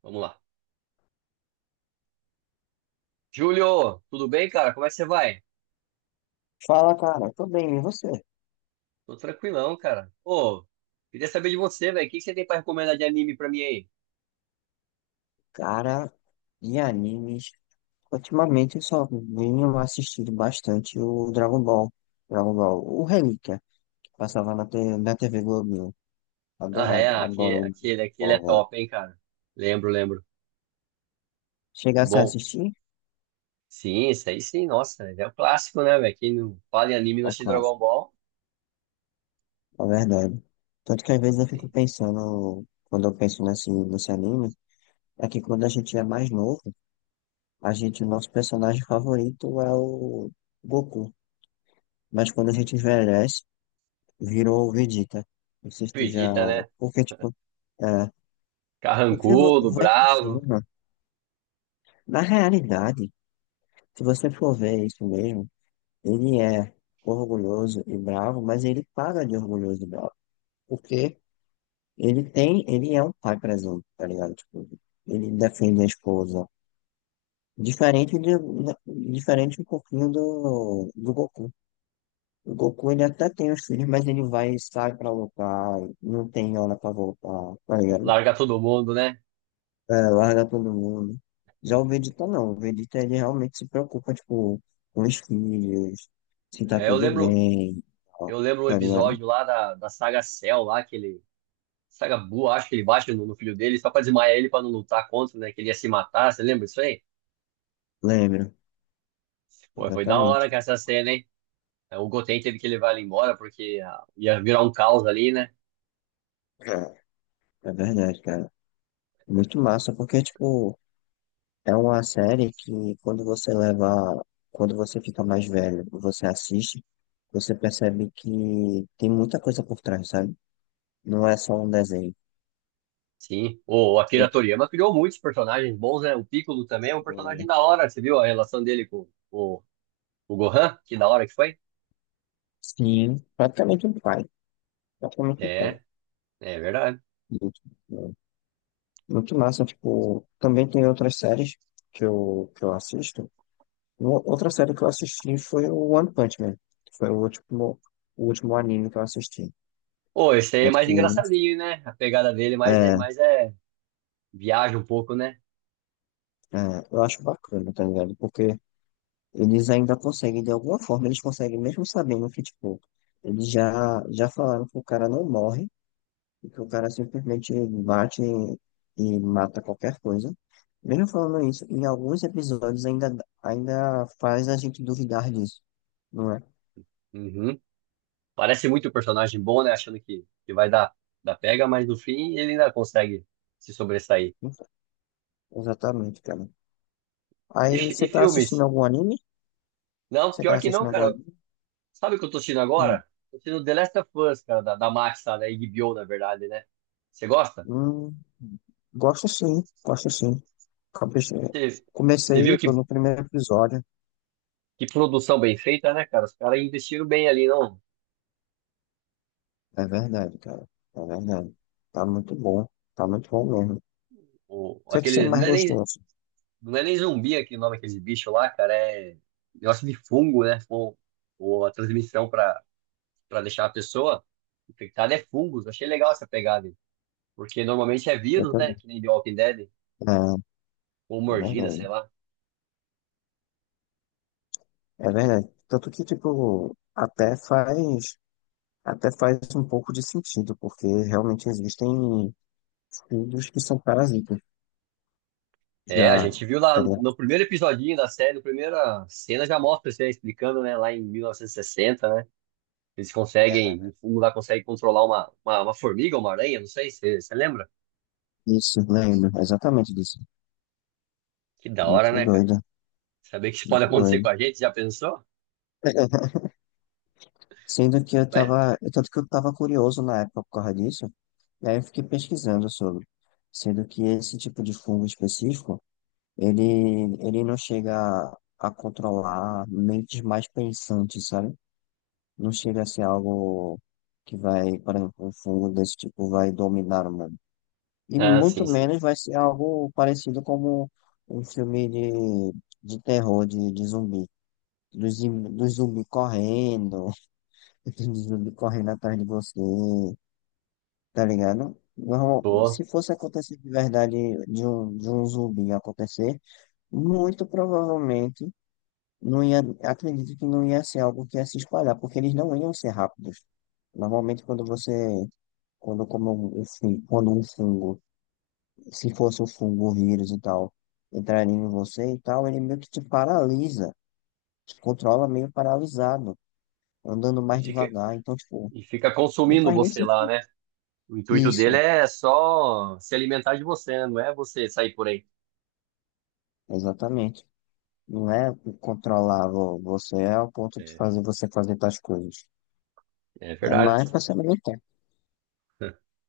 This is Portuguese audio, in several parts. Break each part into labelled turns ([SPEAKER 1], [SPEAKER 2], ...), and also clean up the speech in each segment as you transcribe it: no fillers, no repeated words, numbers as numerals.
[SPEAKER 1] Vamos lá. Júlio, tudo bem, cara? Como é que você vai?
[SPEAKER 2] Fala, cara. Tô bem, e você?
[SPEAKER 1] Tô tranquilão, cara. Ô, queria saber de você, velho. O que que você tem pra recomendar de anime pra mim aí?
[SPEAKER 2] Cara, de animes, ultimamente eu só venho assistindo bastante o Dragon Ball. Dragon Ball, o Relíquia, que passava na TV Globinho.
[SPEAKER 1] Ah, é,
[SPEAKER 2] Adorava,
[SPEAKER 1] aquele,
[SPEAKER 2] adoro o Dragon
[SPEAKER 1] aquele, aquele é
[SPEAKER 2] Ball.
[SPEAKER 1] top, hein, cara? Lembro, lembro.
[SPEAKER 2] Chegasse a
[SPEAKER 1] Bom,
[SPEAKER 2] assistir?
[SPEAKER 1] sim, isso aí sim, nossa, é o clássico, né, velho? Quem não fala em anime e não
[SPEAKER 2] Ó,
[SPEAKER 1] assiste Dragon
[SPEAKER 2] clássico,
[SPEAKER 1] Ball,
[SPEAKER 2] é verdade. Tanto que às vezes
[SPEAKER 1] não
[SPEAKER 2] eu fico
[SPEAKER 1] tem.
[SPEAKER 2] pensando, quando eu penso nesse anime, é que quando a gente é mais novo, a gente, o nosso personagem favorito é o Goku. Mas quando a gente envelhece, virou Vegeta. Não sei se tu já.
[SPEAKER 1] Acredita, né?
[SPEAKER 2] Porque, tipo, é,
[SPEAKER 1] Carrancudo,
[SPEAKER 2] vai
[SPEAKER 1] bravo,
[SPEAKER 2] crescendo. Na realidade, se você for ver isso mesmo, ele é orgulhoso e bravo, mas ele paga de orgulhoso e bravo. Porque ele é um pai presente, tá ligado? Tipo, ele defende a esposa. Diferente de, diferente um pouquinho do Goku. O Goku ele até tem os filhos, mas ele vai, e sai pra lutar, não tem hora pra voltar, tá ligado?
[SPEAKER 1] larga todo mundo, né?
[SPEAKER 2] É, larga todo mundo. Já
[SPEAKER 1] Então,
[SPEAKER 2] o Vegeta não. O Vegeta ele realmente se preocupa, tipo, com os filhos, se tá
[SPEAKER 1] é, eu
[SPEAKER 2] tudo
[SPEAKER 1] lembro,
[SPEAKER 2] bem, ó,
[SPEAKER 1] eu lembro um
[SPEAKER 2] tá ligado?
[SPEAKER 1] episódio lá da saga Cell, lá, que ele Sagabu, acho que ele bate no filho dele só pra desmaiar ele pra não lutar contra, né? Que ele ia se matar, você lembra disso aí?
[SPEAKER 2] Lembro,
[SPEAKER 1] Pô, foi da hora
[SPEAKER 2] exatamente.
[SPEAKER 1] com essa cena, hein? É, o Goten teve que levar ele embora porque ia virar um caos ali, né?
[SPEAKER 2] É, é verdade, cara. Muito massa, porque, tipo, é uma série que quando você fica mais velho, você assiste, você percebe que tem muita coisa por trás, sabe? Não é só um desenho.
[SPEAKER 1] Sim, o
[SPEAKER 2] Eu,
[SPEAKER 1] Akira Toriyama criou muitos personagens bons, né? O Piccolo também é um
[SPEAKER 2] tipo,
[SPEAKER 1] personagem
[SPEAKER 2] é,
[SPEAKER 1] da hora, você viu a relação dele com o Gohan? Que da hora que foi?
[SPEAKER 2] sim, praticamente um pai. Praticamente um pai.
[SPEAKER 1] É, é verdade.
[SPEAKER 2] Muito massa, tipo, também tem outras séries que eu assisto. Outra série que eu assisti foi o One Punch Man, que foi o último anime que eu assisti.
[SPEAKER 1] Pô, esse aí é
[SPEAKER 2] Tanto
[SPEAKER 1] mais
[SPEAKER 2] que
[SPEAKER 1] engraçadinho, né? A pegada dele mais,
[SPEAKER 2] é,
[SPEAKER 1] mais é viaja um pouco, né?
[SPEAKER 2] eu acho bacana, tá ligado? Porque eles ainda conseguem, de alguma forma, eles conseguem, mesmo sabendo que, tipo, eles já falaram que o cara não morre. Porque o cara simplesmente bate e, e mata qualquer coisa. Mesmo falando isso, em alguns episódios ainda faz a gente duvidar disso, não é?
[SPEAKER 1] Uhum. Parece muito um personagem bom, né? Achando que vai dar pega, mas no fim ele ainda consegue se sobressair.
[SPEAKER 2] Então, exatamente, cara.
[SPEAKER 1] E,
[SPEAKER 2] Aí
[SPEAKER 1] fi- e
[SPEAKER 2] você tá assistindo
[SPEAKER 1] filmes?
[SPEAKER 2] algum anime?
[SPEAKER 1] Não,
[SPEAKER 2] Você tá
[SPEAKER 1] pior que não,
[SPEAKER 2] assistindo algum
[SPEAKER 1] cara.
[SPEAKER 2] anime?
[SPEAKER 1] Sabe o que eu tô assistindo
[SPEAKER 2] Hum,
[SPEAKER 1] agora? Tô assistindo The Last of Us, cara, da Max, tá? Da HBO, na verdade, né? Você gosta?
[SPEAKER 2] hum, gosto sim, gosto sim. Comecei,
[SPEAKER 1] Você você
[SPEAKER 2] comecei,
[SPEAKER 1] viu
[SPEAKER 2] eu
[SPEAKER 1] que,
[SPEAKER 2] tô no primeiro episódio.
[SPEAKER 1] que produção bem feita, né, cara? Os caras investiram bem ali, não?
[SPEAKER 2] É verdade, cara. É verdade. Tá muito bom. Tá muito bom mesmo. O que é que você
[SPEAKER 1] Aquele,
[SPEAKER 2] mais
[SPEAKER 1] não é nem,
[SPEAKER 2] gostou, assim?
[SPEAKER 1] não é nem zumbi aquele nome, aquele bicho lá, cara. É negócio de fungo, né? Ou a transmissão para deixar a pessoa infectada é fungos. Achei legal essa pegada, aí, porque normalmente é vírus,
[SPEAKER 2] É,
[SPEAKER 1] né? Que nem The Walking Dead, ou
[SPEAKER 2] é
[SPEAKER 1] mordida, sei
[SPEAKER 2] verdade.
[SPEAKER 1] lá.
[SPEAKER 2] É verdade. Tanto que, tipo, até faz um pouco de sentido, porque realmente existem filhos que são parasitas.
[SPEAKER 1] É, a
[SPEAKER 2] Já,
[SPEAKER 1] gente viu lá
[SPEAKER 2] tá ligado?
[SPEAKER 1] no primeiro episodinho da série, na primeira cena já mostra isso aí, explicando, né? Lá em 1960, né? Eles
[SPEAKER 2] É
[SPEAKER 1] conseguem, o fungo lá consegue controlar uma formiga ou uma aranha, não sei, você lembra?
[SPEAKER 2] isso, lembro, exatamente disso.
[SPEAKER 1] Que da hora,
[SPEAKER 2] Muito
[SPEAKER 1] né, cara?
[SPEAKER 2] doido,
[SPEAKER 1] Saber que isso pode
[SPEAKER 2] muito
[SPEAKER 1] acontecer
[SPEAKER 2] doido.
[SPEAKER 1] com a gente, já pensou?
[SPEAKER 2] Sendo que eu
[SPEAKER 1] Né?
[SPEAKER 2] tava, tanto que eu tava curioso na época por causa disso, e aí eu fiquei pesquisando sobre. Sendo que esse tipo de fungo específico, ele, ele não chega a controlar mentes mais pensantes, sabe? Não chega a ser algo que vai, por exemplo, um fungo desse tipo vai dominar o mundo. E
[SPEAKER 1] Ah, sim,
[SPEAKER 2] muito
[SPEAKER 1] sim.
[SPEAKER 2] menos vai ser algo parecido como um filme de terror, de zumbi. Dos zumbi correndo, dos zumbi correndo atrás de você, tá ligado?
[SPEAKER 1] Pô.
[SPEAKER 2] Se fosse acontecer de verdade de um zumbi acontecer, muito provavelmente não ia, acredito que não ia ser algo que ia se espalhar, porque eles não iam ser rápidos. Normalmente, quando você, quando como quando um fungo, se fosse um fungo, um vírus e tal, entraria em você e tal, ele meio que te paralisa, te controla meio paralisado, andando
[SPEAKER 1] E
[SPEAKER 2] mais
[SPEAKER 1] fica,
[SPEAKER 2] devagar. Então, tipo,
[SPEAKER 1] e fica
[SPEAKER 2] não
[SPEAKER 1] consumindo
[SPEAKER 2] faz nem
[SPEAKER 1] você lá,
[SPEAKER 2] sentido.
[SPEAKER 1] né? O intuito dele
[SPEAKER 2] Isso,
[SPEAKER 1] é só se alimentar de você, né? Não é você sair por aí.
[SPEAKER 2] exatamente. Não é você é ao ponto de
[SPEAKER 1] É,
[SPEAKER 2] fazer você fazer tais coisas.
[SPEAKER 1] é
[SPEAKER 2] É
[SPEAKER 1] verdade.
[SPEAKER 2] mais pra se alimentar.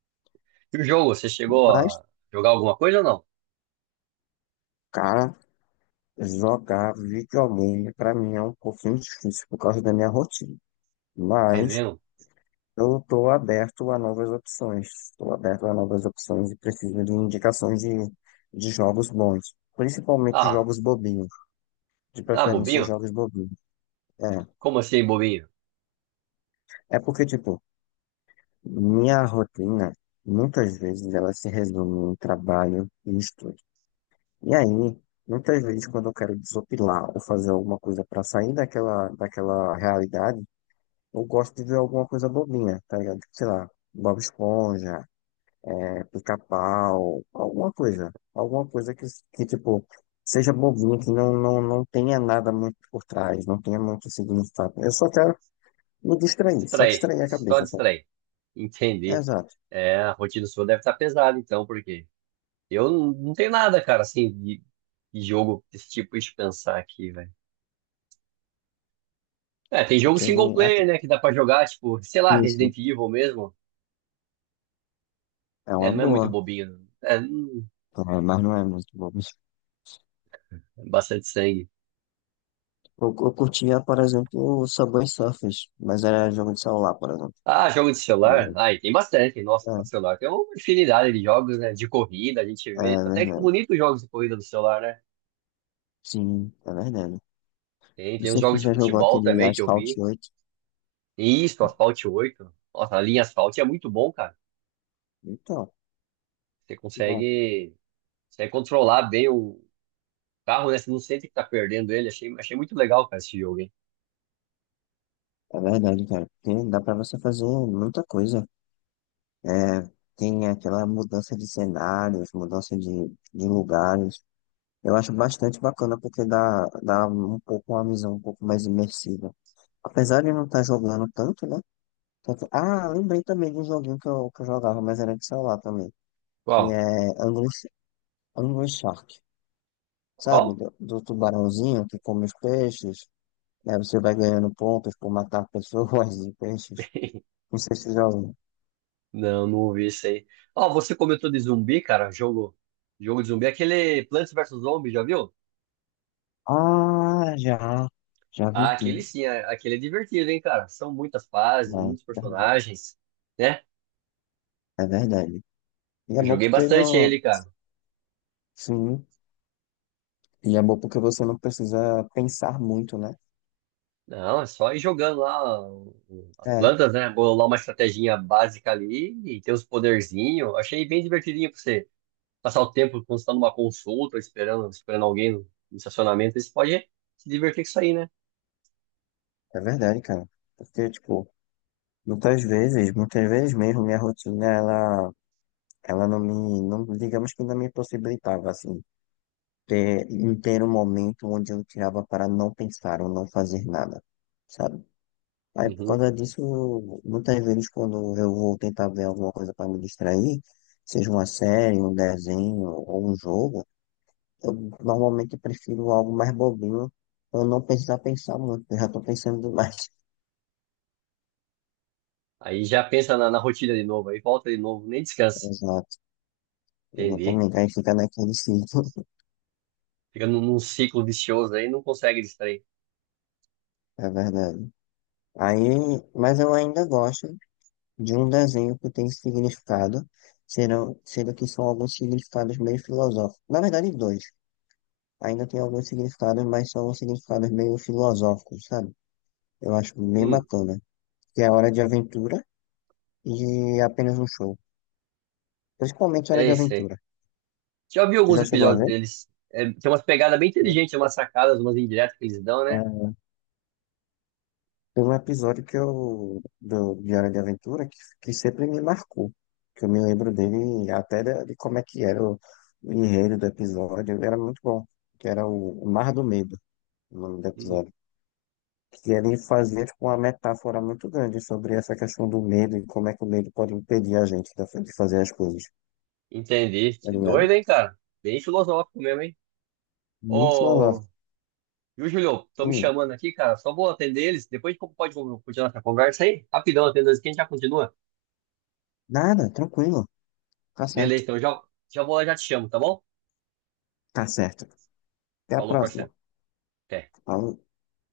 [SPEAKER 1] E o jogo, você chegou
[SPEAKER 2] Mas,
[SPEAKER 1] a jogar alguma coisa ou não?
[SPEAKER 2] cara. Jogar videogame para mim é um pouquinho difícil por causa da minha rotina,
[SPEAKER 1] É
[SPEAKER 2] mas
[SPEAKER 1] mesmo?
[SPEAKER 2] eu estou aberto a novas opções, estou aberto a novas opções e preciso de indicações de jogos bons, principalmente
[SPEAKER 1] Ah,
[SPEAKER 2] jogos bobinhos, de
[SPEAKER 1] ah,
[SPEAKER 2] preferência
[SPEAKER 1] bobinho?
[SPEAKER 2] jogos bobinhos. É,
[SPEAKER 1] Como assim, bobinho?
[SPEAKER 2] é porque, tipo, minha rotina muitas vezes ela se resume em trabalho e estudo. E aí, muitas vezes quando eu quero desopilar ou fazer alguma coisa para sair daquela realidade, eu gosto de ver alguma coisa bobinha, tá ligado? Sei lá, Bob Esponja, é, Pica-Pau, alguma coisa. Alguma coisa que, tipo, seja bobinha, que não, não, não tenha nada muito por trás, não tenha muito significado. Eu só quero me distrair, só
[SPEAKER 1] Distrair,
[SPEAKER 2] distrair a
[SPEAKER 1] só
[SPEAKER 2] cabeça, sabe?
[SPEAKER 1] distrair. Entendi.
[SPEAKER 2] Exato.
[SPEAKER 1] É, a rotina sua deve estar pesada, então, porque eu não tenho nada, cara, assim, de jogo desse tipo, deixa eu pensar aqui, velho. É, tem jogo single
[SPEAKER 2] Aquele, aque-
[SPEAKER 1] player, né, que dá pra jogar, tipo, sei lá,
[SPEAKER 2] isso,
[SPEAKER 1] Resident Evil mesmo,
[SPEAKER 2] é
[SPEAKER 1] né?
[SPEAKER 2] uma
[SPEAKER 1] Não é muito
[SPEAKER 2] boa.
[SPEAKER 1] bobinho. É,
[SPEAKER 2] É, mas não é muito bom.
[SPEAKER 1] é bastante sangue.
[SPEAKER 2] Eu curtia, por exemplo, o Subway Surfers, mas era jogo de celular, por exemplo.
[SPEAKER 1] Ah, jogo de celular? Ai, tem bastante, nossa, para
[SPEAKER 2] É,
[SPEAKER 1] celular. Tem uma infinidade de jogos, né? De corrida, a gente
[SPEAKER 2] é
[SPEAKER 1] vê. Tem até que
[SPEAKER 2] verdade.
[SPEAKER 1] bonito jogos de corrida do celular, né?
[SPEAKER 2] Sim, é verdade.
[SPEAKER 1] Tem,
[SPEAKER 2] Não
[SPEAKER 1] tem os
[SPEAKER 2] sei quem
[SPEAKER 1] jogos de
[SPEAKER 2] já jogou
[SPEAKER 1] futebol
[SPEAKER 2] aquele
[SPEAKER 1] também que eu
[SPEAKER 2] Asphalt
[SPEAKER 1] vi.
[SPEAKER 2] 8.
[SPEAKER 1] Isso, Asphalt oito. Nossa, a linha Asphalt é muito bom, cara.
[SPEAKER 2] Então,
[SPEAKER 1] Você
[SPEAKER 2] bom,
[SPEAKER 1] consegue, consegue controlar bem o carro, né? Você não sente que tá perdendo ele. Achei muito legal, cara, esse jogo, hein?
[SPEAKER 2] é verdade, cara. Tem, dá pra você fazer muita coisa. É, tem aquela mudança de cenários, mudança de lugares. Eu acho bastante bacana porque dá, dá um pouco uma visão um pouco mais imersiva. Apesar de não estar jogando tanto, né? Tanto- Ah, lembrei também de um joguinho que eu jogava, mas era de celular também, que
[SPEAKER 1] Qual?
[SPEAKER 2] é Angry Shark. Sabe,
[SPEAKER 1] Qual?
[SPEAKER 2] do tubarãozinho que come os peixes. Aí você vai ganhando pontos por matar pessoas e peixes. Não sei se você já ouviu.
[SPEAKER 1] Não, não ouvi isso aí. Ó, você comentou de zumbi, cara. Jogo de zumbi. Aquele Plants versus Zombies, já viu?
[SPEAKER 2] Ah, já. Já vi
[SPEAKER 1] Ah, aquele
[SPEAKER 2] sim.
[SPEAKER 1] sim, aquele é divertido, hein, cara? São muitas fases,
[SPEAKER 2] Não,
[SPEAKER 1] muitos personagens, né?
[SPEAKER 2] é verdade. E é
[SPEAKER 1] Eu
[SPEAKER 2] bom
[SPEAKER 1] joguei
[SPEAKER 2] porque
[SPEAKER 1] bastante
[SPEAKER 2] não.
[SPEAKER 1] ele, cara.
[SPEAKER 2] Sim. E é bom porque você não precisa pensar muito, né?
[SPEAKER 1] Não, é só ir jogando lá as
[SPEAKER 2] É,
[SPEAKER 1] plantas, né? Bolar uma estratégia básica ali e ter os poderzinhos. Achei bem divertidinho pra você passar o tempo quando você tá numa consulta, esperando alguém no estacionamento. Aí você pode se divertir com isso aí, né?
[SPEAKER 2] é verdade, cara. Porque, tipo, muitas vezes mesmo, minha rotina, ela não me, não, digamos que não me possibilitava, assim, em ter um momento onde eu tirava para não pensar ou não fazer nada, sabe? Aí por
[SPEAKER 1] Uhum.
[SPEAKER 2] causa disso, muitas vezes quando eu vou tentar ver alguma coisa para me distrair, seja uma série, um desenho ou um jogo, eu normalmente prefiro algo mais bobinho pra eu não precisar pensar muito, eu já estou pensando demais.
[SPEAKER 1] Aí já pensa na rotina de novo, aí volta de novo, nem descansa.
[SPEAKER 2] Exato,
[SPEAKER 1] Entendi.
[SPEAKER 2] exatamente. Aí fica naquele ciclo,
[SPEAKER 1] Fica num ciclo vicioso aí, não consegue distrair.
[SPEAKER 2] é verdade. Aí, mas eu ainda gosto de um desenho que tem significado, sendo que são alguns significados meio filosóficos. Na verdade, dois. Ainda tem alguns significados, mas são significados meio filosóficos, sabe? Eu acho bem
[SPEAKER 1] Hum,
[SPEAKER 2] bacana. Que é a Hora de Aventura e apenas um show. Principalmente Hora de
[SPEAKER 1] Sei, sei.
[SPEAKER 2] Aventura.
[SPEAKER 1] Já vi
[SPEAKER 2] Tu
[SPEAKER 1] alguns
[SPEAKER 2] já chegou a
[SPEAKER 1] episódios
[SPEAKER 2] ver?
[SPEAKER 1] deles. É, tem umas pegadas bem inteligentes, umas sacadas, umas indiretas que eles dão, né?
[SPEAKER 2] É, tem um episódio do, de Hora de Aventura que sempre me marcou. Que eu me lembro dele até de como é que o enredo do episódio. Era muito bom. Que era o Mar do Medo, o nome do
[SPEAKER 1] Hum,
[SPEAKER 2] episódio. Que ele fazia tipo, uma metáfora muito grande sobre essa questão do medo e como é que o medo pode impedir a gente de fazer as coisas,
[SPEAKER 1] Entendi.
[SPEAKER 2] tá
[SPEAKER 1] Que
[SPEAKER 2] ligado?
[SPEAKER 1] doido, hein, cara? Bem filosófico mesmo, hein?
[SPEAKER 2] Muito
[SPEAKER 1] Ô,
[SPEAKER 2] filosófico.
[SPEAKER 1] viu, Julio? Estão me
[SPEAKER 2] Hum,
[SPEAKER 1] chamando aqui, cara. Só vou atender eles. Depois a gente pode continuar essa conversa aí? Rapidão, atendendo eles, que a gente já continua.
[SPEAKER 2] nada, tranquilo. Tá
[SPEAKER 1] Beleza,
[SPEAKER 2] certo.
[SPEAKER 1] então já vou lá, já te chamo, tá bom?
[SPEAKER 2] Tá certo. Até a
[SPEAKER 1] Falou,
[SPEAKER 2] próxima.
[SPEAKER 1] parceiro. Até.
[SPEAKER 2] Falou.